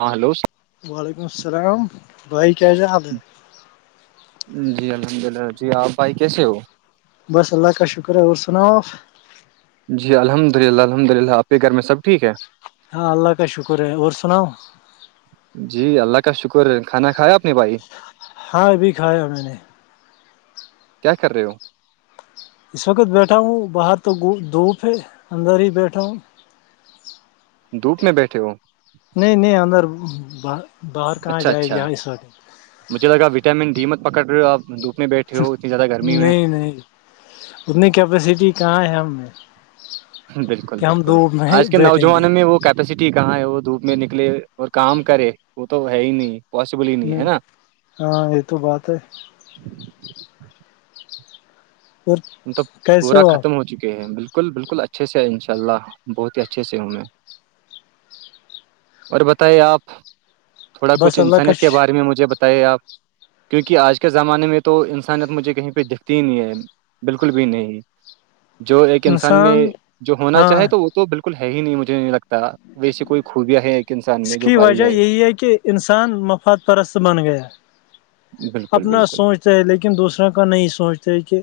ہاں ہلو وعلیکم السلام بھائی کیا ج حال ہے جی الحمد للہ جی آپ بھائی کیسے ہو بس اللہ کا شکرہ اور سنا آپ جی الحمد للہ الحمد للہ آپ کے گھر میں سب ٹھیک ہے ہاں اللہ کا شکر ہے اور سناؤ جی اللہ کا شکر کھانا کھایا آپ نے بھائی ہاں ابھی کھایا میں نے کیا کر رہے ہو اس وقت بیٹھا ہوں باہر تو دھوپ ہے اندر ہی بیٹھا ہوں دھوپ میں بیٹھے ہو نہیں نہیں اندر ب باہر کہاں اچھا جائے ل اچھا وق مجھے لگایٹامن ڈی مت پکڑ رہ ہو آپ دھپ میں بیٹھے ہو اتنی زیادہ گرمی میں نہیں نہیں اتنی کیپیسٹی کہاں ہے ہم نے بالکل بالکل آج کے نوجوانوں میں وہ کیا سٹی کہاں ہے وہ دھوپ میں نکلے اور کام کرے وہ تو ہے ہی نہیں پاسبل ہی نہیں ہے نا ہاں یہ تو بات ہے اور ہم تو کیسے پورا ختم آپ ہو چکے ہیں بالکل بالکل بالکل اچھے سے ہے ان شاء اللہ بت ہی اچھے سے ہوں میں اور بتائیے آپ تھوڑا کچھ بس اللہ کا انسانیت کے ش- بارے میں مجھے بتا آپ کیونکہ آج کے زمانے میں تو انسانیت مجھے کہیں پہ دکھتی ہی نہیں ہے بالکل بھی نہیں جو ایک انسان میں جو ہونا ہاں چاہے تو وہ تو بالکل ہے ہی نہیں مجھے نہیں لگتا ویسی کوئی خوبیاں ہیں اس کی وجہ یہی ہے کہ انسان مفاد پرست بن گیا بالکل اپنا بالکل سوچتے ہے لیکن دوسروں کا نہیں سوچتا ہے کہ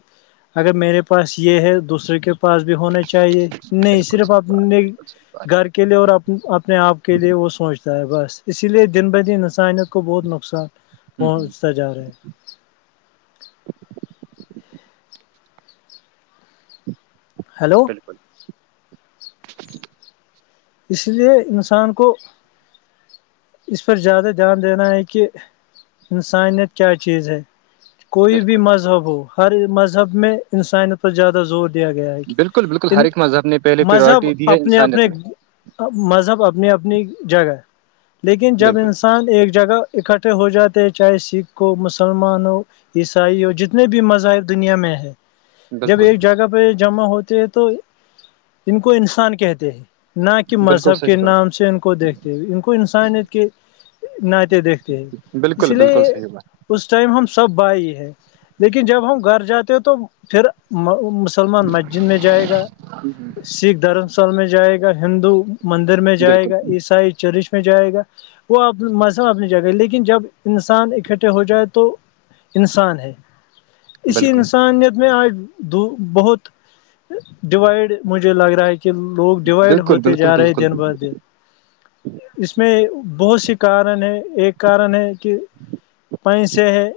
اگر میرے پاس یہ ہے دوسرے کے پاس بھی ہونا چاہیے نہیں بالکل صرف صحیح بات اپنے بالکل صحیح بات گھر کے کے لیے اور اپ اپنے آپ کے لیے وہ سوچتا ہے بس اسی لیے دن بہ دن ہسائنت کو بہت نقصان ہوں ہوں پہنچ س جا رہے ہیں ہیلو بالکل [unintelligible] اس لیے انسان کو اس پر زیادہ دھیان دینا ہے کہ انسانیت کیا چیز ہے کوئی بھی بالکل مذہب ہو ہر مذہب میں انسانیت پر زیادہ زور دیا گیا ہے کہ بالکل بالکل ہر ان ایک مذہب نے پہلے مذہب پریورٹی دی ہے اپنے انسانیت اپنے میں مذہب اپنی اپنی جگہ لیکن جب بالکل انسان ایک جگہ اکٹھے ہو جاتے ہے چاہے سکھ ہو مسلمان ہو عیسائی اور جتنے بھی مذاہب دنیا میں ہے جب بالکل ایک جگہ پہ جمع ہوتے ہے تو ان کو انسان کہتے ہیں نہ کہ بالکل مذہب صحیح کے بات نام سے ان کو دیکتے ہو ان کو ت کے ناطے دیکھتے ہیں اس بالکل بالکل لیے صحیح بات اس ٹائم ہم سب بائی ہے لیکن جب ہم گھر جاتے ہیں تو پھر مسلمان مسجد میں جائے گا ہوں ہوں، سکھ دھرم سال میں جائے گا ہندو مندر میں جائے بالکل گا عیسائی چرچ جائے گا وہ مذہب اپنے جائے گا لیکن جب انسان اکٹھے ہو جائے تو انسان ہے اسی بالکل انسانیت میں آج دو بہت ڈوائڈ مجھے لگ رہا ہے کہ کہ لوگ یوای بالکل وتے جا بالکل رہے یں بالکل دن بہ دن اس میں بہت سی کارن ہیں ایک کارن ہے کہ پینس ہے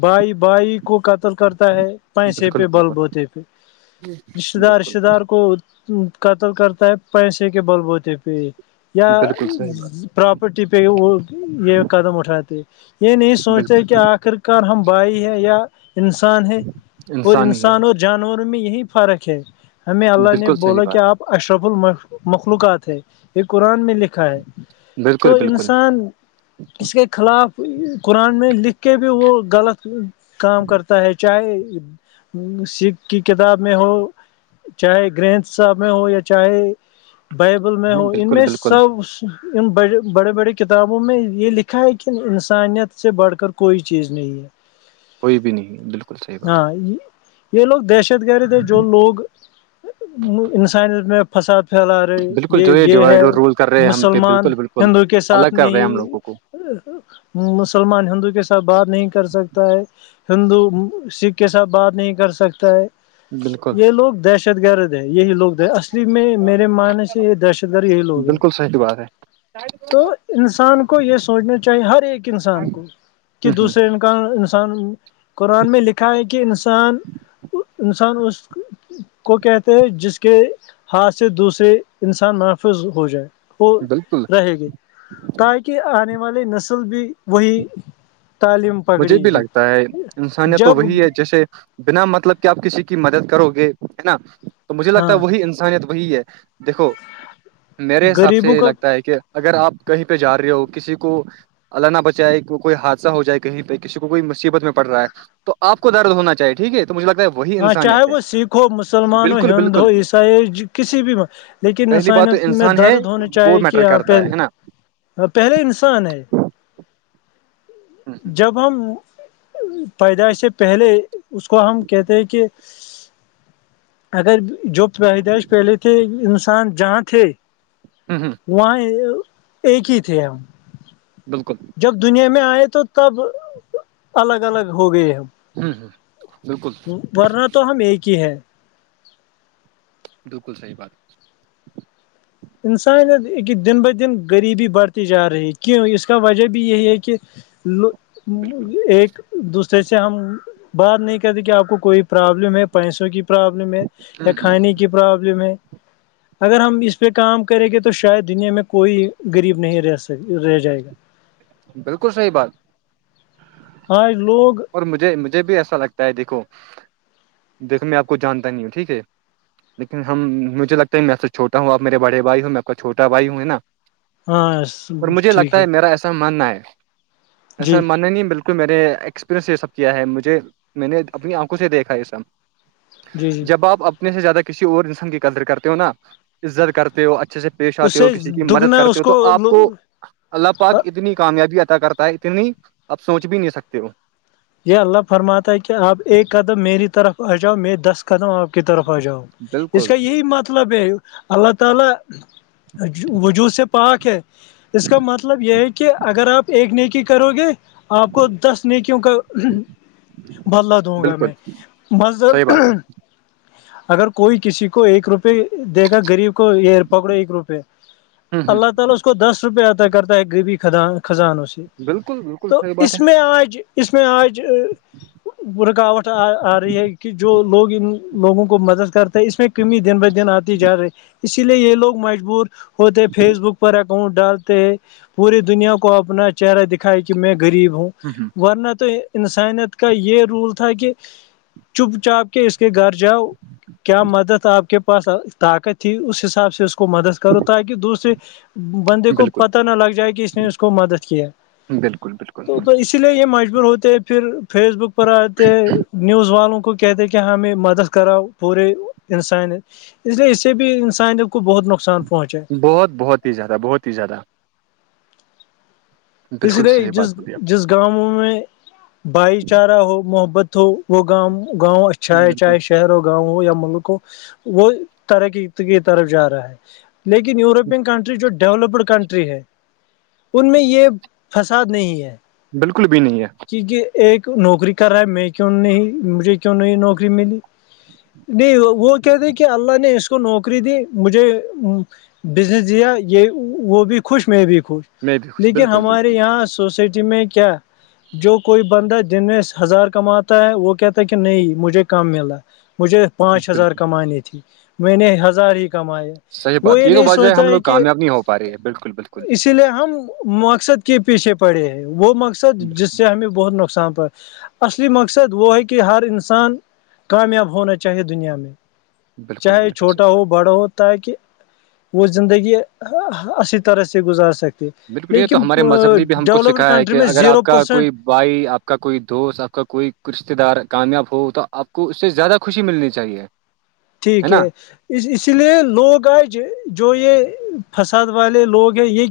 بائی بائی کو قتل کرتا ہے پیسے پہ بالکل بالکل بلب ہوتے پہ رشتے دار بالکل رشتے دار کو قتل کرتا ہے پیسے کے بل بوتے پہ یا بالکل صحیح بات پراپرٹی پہ وہ یہ قدم اٹھاتے یہ نہیں سوچتے بالکل کہ آخر ک ہم بھائی ہیں یا انسان ہے اور انسانی ہے انسان اور جانوروں میں یہی فرق ہے ہمیں اللہ نے بالکل صحیح بولا کہ بات آپ اشرف ال مخلوقات ہیں یہ قرآن میں لکھا ہے تو بالکل بالکل انسان اس کے خلاف قرآن میں لکھ کے بھی وہ غلط کام کرتا ہے چاہے سکھ کی کتاب میں ہو چاہے گرنتھ صاحب میں ہو یا چاہے بائبل میں نہیں، ہو ان بالکل میں بالکل سب ان بڑے بڑے کتابوں میں یہ لکھا ہے کہ انسانیت سے بڑھ کر کوئی چیز نہیں ہے کوئی بھی نہیں بالکل صحیح بات ہاں یہ لوگ دہشت گرد ہے جو لوگ انسانیت فساد پھیلا رہی بالکل یہ جو یہ ہے ڈیوائڈ اور رول کر رہے ہیں ہم پہ مسلمان بالکل بالکل ہندو کے الگ ساتھ کر رہے ہیں ہم نہیں لوگوں کو مسلمان ہندو کے ساتھ بات نہیں کر سکتا ہے ہندو سکھ کے ساتھ بات نہیں کر سکتا ہے بالکل یہ لوگ دہشت گرد ہے یہی لوگ اسلی میں میرے معنی سے یہ دہشت گرد یہی لوگ ہیں س بات ہے [unintelligible] تو انسان کو یہ سوچنا چاہیے ہر ایک ہ انسان کو کہ ہ دوسرے ان انسان قرآن میں لکھا ہے کہ انسان انسان اس کو کہتے ہیں جس کے ہاتھ سے دوسرے انسان محفوظ ہو جائے وہ بالکل رہے گی تاکہ آنے والی نسل بھی وہی تعلیم پکڑے مجھے بھی گی لگتا ہے انسانیت تو جب وہی ہے جیسے بنا مطلب کہ آپ کسی کی مدد کرو گے ہے نا تو مجھے لگتا ہاں ہے وہی ان انیت وہی ہے دیکھو میرے حساب غریبوں سے یہ کا لگتا ہے کہ اگر آپ کہیں پہ جا رہے ہو کسی کو ال نہ بچائے کوئی حادثہ ہو جائے کہیں پہ کسی کوئی مصیبت میں پڑ رہا ہے تو آپ کو درد ہونا چاہے ٹھیک ہے تو مجھ لگتا ہے وہی ہاں چاہے انسانیت ہے وہ سکھ ہو مسلمان ہو بالکل ہند ہو بالکل عیسائی ہو کسی بھی لیکن پہلی بات تو انسانیت میں انسان ہے درد ہونا وہ چاہیے کہ میٹر یہ کرتا پہ ہے نا ہ پہلے انسان ہے جب ہم پیدائش سے پہلے اس کو ہم کہتے ہیں کہ اگر جو پیدائش پہلے تھے انسان جہاں تھے ہوں ہوں وہاں ایک ہی تھے ہم بالکل جب دنیا میں آئے تو تب الگ الگ ہو گئے ہیں ہوں ہ بالکل ورنہ تو ہم ایک ہی ہے بالکل صحیح بات انسانیت کہ دن بہ دن غریبی بڑھتی جا رہی ہے کیوں اس کا وجہ بھی یہی ہے کہ لو بالکل ایک دوسرے سے ہم بات نہیں کرتے کہ آپ کو کوئی پرابلم ہے پیسوں کی پرابلم ہے یا ہوں کھانے کی پرابلم ہے اگر ہم اس اس پہ کام کریں گے تو شاید دنیا میں کوئی غریب نہیں رہ سک رہ جائے گا بالکل صحی بات آج لوگ اور مجھے مجھے بھی ایسا لگتا ہے دیکھو دیکھو میں آپ کو جانتا نہیں ہوں ٹھیک ہے لیکن ہم مھے لگتا ہے میں سے چھوٹا ہوںب میرے بڑے بائیوں میں آ کو چھوٹا بائی ہوں نا ہاں اور مجھے لگتا ہے میرا ایسا ماننا ہے ایسا جی مننا نہیں بالکل میرے ایکسپرینس یہ سب کیا ہے مجھے میں نے اپنی آنکھوں سے دیکھا یہ سب جی جی جب آپ سے زیادہ کسی اور انسان کی قدر کرتے ہو نا عزت کرتے ہو اچھے سے پیش اس آتے ہو سے کسی کی مدد دگنا کرتے اس ہو تو آپ کو اللہ پاک اتنی کامیابی عطا کرتا ہے اتنی آپ سوچ بھی نہیں سکتے ہو یہ اللہ فرماتا ہے کہ آپ ایک قدم میری طرف آ جاؤ میں دس قدم آپ کی طرف آ جاؤ اس بالکل کا یہی مت مطلبب اللہ تعالی وجوہ سے پاک ہے اس کا مطلب یہ ہے کہ اگر آپ ایک نیکی کرو گے آپ کو دس نیکیوں کا بدلا دوں گا بالکل میں مض صحیح بات [unintelligible] اگر کوئی کسی کو ایک روپئے دے گا گغریب کو یہ پکڑو ایک روپئے [unintelligible] ہے ہ ہ بالکل [unintelligible] بالکل تو صحیح اس بات ہے میں آج اس میں آج رکاوٹ آ رہی ہے کہ جو لوگ ان لوگوں کو مدد کرتے اس میں کمی دن ب دن آتی جا رہی ہے اسی لیے یہ لوگ مجبور ہوتے ہیں فیس بک پر اگر ڈالتے ہے پوری دنیا کو اپنا چہرہ دکھا ہے کہ میں غریب ہوں ہوں ہوں ورنہ تو انسانیت کا یہ رول تھا کہ چپ چاپ کے اس کے گھر جاؤ کیا مدد آپ کے پاس طاقت تھی اس حساب سے اس کو مدد کرو تاکہ دوسریے بندے کو بالکل پت نہ لگ جائے کہ اس نے اس کو مدد کیا بالکل بالکل تو تو اس اس لیے یہ مجبور ہوتے ہے پھر فیس بک پر آتے ہیں نیوز والوں کو کہتے کہ ہمیں مدد کراؤ پورے انسان اس لیے اس سے بھی انسانیوں کو بہت نقصان پہنچا ہے بہت بہت ہی زیادہ بہت ہی زیادہ اس بالکل لیے صحیح بات جس بولی جس [inaudible] گاؤوں میں بھائی چارہ ہو محبت ہو وہ گاؤ گاؤں آپ چاہے بالکل چاہے شہر ہو گاؤں ہو یا ملک ہو وہ ترقی کی طرف جا رہا ہے لیکن یوروپین کنٹری جو ڈیولپڈ کنٹری ہے ان میں یہ فساد نہیں ہے بالکل بھی نہیں ہے کیونکہ ایک نوکری کر رہا ہے میں کیوں نہیں مجھے کیوں نہیں نوکری ملی نہیں وہ کہتےے کہ اللہ نے اس کو نوکری دی مجھے بزنس دیا یہ وہ بھی خوش میں بھی خوش میں بھی خوش لیکن بالکل بالکل ہمارے یہاں سوسائٹی میں کیا [inaudible] جو کوئی بندہ دن میں ہزار کماتا ہے وہ کہتا ہے کہ نہیں مجھے کم ملا مجھے پانچ ہزار بالکل کمانی تھی میں نے ہزار ہی کماائے صحیح بات یہ تو وجہ ہے ہم لوگ کامیاب نہیں ہو پا رہے ہے بالکل بالکل اس لیے ہم مقصد کے پیچھے پڑے ہیں وہ مقصد بالکل جس میں بہت نقصان پر اصلی مقصد وہ ہے کہ ہر انسان کامیاب ہونا چاہیے دنیا میں بالکل چاہے بالکل چھوٹا صحیح بات ہو بڑا ہو تاکہ وہ زندگی اھی طرح سے گزار سکتی [unintelligible] بالکل یہ تو ہمارے مذہب نے بھی ہم کو سکھایا ہے کنٹری کہ میں اگر زیرو آپ کا پرسینٹ کوئی بھائی آپ کا کوئی دوست آپ کا کوئی رشتے دار کامیاب ہو تو آپ کو اس سے زیادہ خوشی ملنی چاہیے ٹھیک ہے اس اسی لیے لوگ آج جو یہ فساد والے لوگ ہیں یہ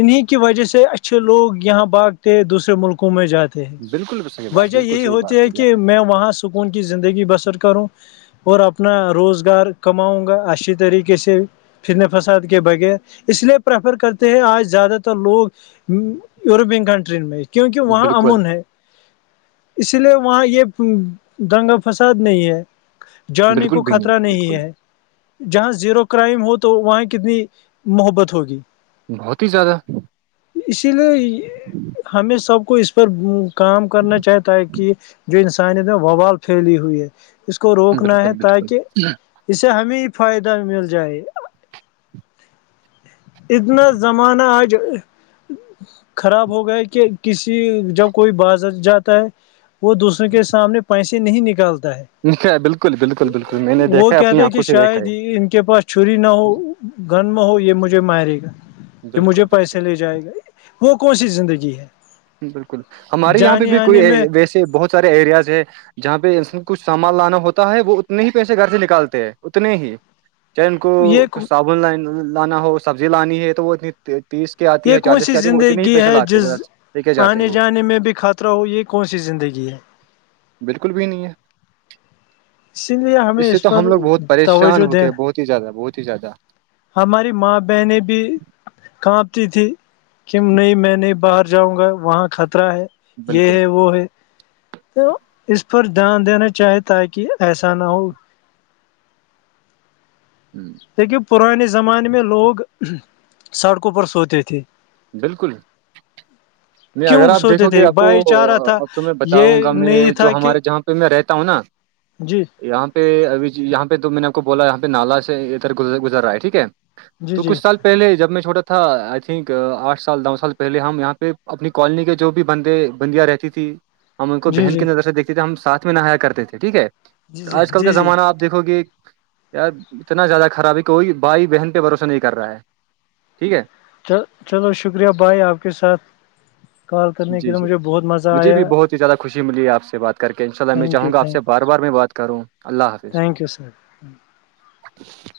انہی کی وجہ سے اچھے لوگ یہاں باگتے دوسرے ملکوں میں جاتے بالکل صحیح بات وجہ بالکل یہی صحیح بات ہوتی ہے بولی کہ آپ میں وہاں سے سکون کی زندگی بسر کروں اور اب اپنا روزگار کماؤں گا اچھی طریقے سے پھرن فساد کے بغیر اس لیے پریفر کرتے ہیں آج زیادہ تر لوگ یوروپین کنٹری میں کیونکہ نے وہاں بالکل امن ہے اس لیے وہاں یہ دنگہ فساد نہیں ہے [unintelligible] جانے بالکل کو بھی نہیں خطرہ ہے بالکل جہاں زیرو کرائم ہو تو وہاں کتنی محبت ہوگی بہت ہی زیادہ اسی لیے ہمیں سب کو اس پر کام کرنا چاہتا ہے کہ جو انسانیت میں ووال پھیلی ہوئی ہے اس کو روکنا ہے بالکل بالکل تاکہ اسے ہمیں ہی فائدہ مل جائے اتنا زمانہ آج خراب ہو گیا کہ کسی جب کوئی بازر جاتا ہے وہ دوسروں کے سامنے پیسے نہیں نکالتا ہے بالکل بالکل بالکل میں نے وہ دیکھا اپنی کہتے ہے کہ آنکھوں سے دیکھا شاید ہے یہ ان کے پاس چھری نہ ہو گن نہ ہو یہ مجھے مارے گا کہ مجھے بالکل بالکل پیسے لے جائے گا وہ کون سی زندگی ہے بالکل ہمارے یہاں پہ جانے بھی کوئی آنے میں ویسے بہت سارے ایریاز ہے [unintelligible] جہاں پہ انس کچھ سامان لانا ہوتا ہے وہ اتنے ہی پیسے گھر سے نکالتے ہیں اتنے ہی چاہے ان کو یہ کچھ صابن ل لانا ہو سبزی لانی ہے تو وہ اتنی تیس [unintelligible] آتی یہ ہے کون چالیس سی کے آتی ہے وہ اتنے ہی زندگی پیے ہے لاتے ہیں جس بس لے کے جاتے ہیں، آنے وہ جانے میں بھی خطرہ ہو یہ کون سی زندگی ہے بالکل بھی نہیں ہے اسی لیے ہمیں اس سے تو پر ہم لوگ بہت پریشان توجہ ہو کے دین ہیں بہت ہی زیادہ بہت ہی زیادہ ہماری ماں بہنیں بھی کانپتی تھھی کی نہیں میں نہیں باہر جاؤں گا وہاں خطرہ ہے یہ بالکل ہے وہ ہے تو اس پر دھیان دینا چاہے تاکہ ایسا نہ ہو ہوں، دیکھین پرانے زمانے میں لوگ سڑکوں پر سوتے تھے بالکل میں اگر کیوں آپ سوتے دیکھو گے تھے آپ کو بھائی چارہ تھا آپ کو میں بتاؤں گا یہ میں نہیں جو تھا کہ ہمارے جہاں تو میں رہتا ہوں نا جی یہاں پہ ابھیی یہاں پہ تو میں نے آپ کو بولا ہے یہاں پہ نالا سے ادھرز گزر رہا ہے ٹھیک ہے جی تو جی کچھ سال پہلے جب میں چھوٹا تھا آئی تھنک آٹھ سال دوو سال پہلے ہم یہاں پہ اپنی کالونی کے جو بھی بندے بندیاں رہتی تھی ہم ان کو جی جی بہن کی نظر سے دیکھتے تھے ہم ساتھ میں نہایا کرتے تھے ٹھیک ہے جی جی آج کل کا جی جی زمانہ اب دیکھو گے یار اتنا زیادہ خراب ہے کوئی بھائی بہن پہ بھروسہ نہیں کر رہا ہے ٹھیک ہے چ چلو شکریہ بائی آپ کے ساتھ کال کرنے جی کے جی مجھے بہت مزہ مجھے آیا بھی بہت ہی زیادہ خوشی ملی آپ سے بات کر کے ان شاءلہ میں تھینک یو چاہوں گا آپ سے تھینک بار بار میں بات کروں اللہ حافظ تھینک یو سر [unintelligible]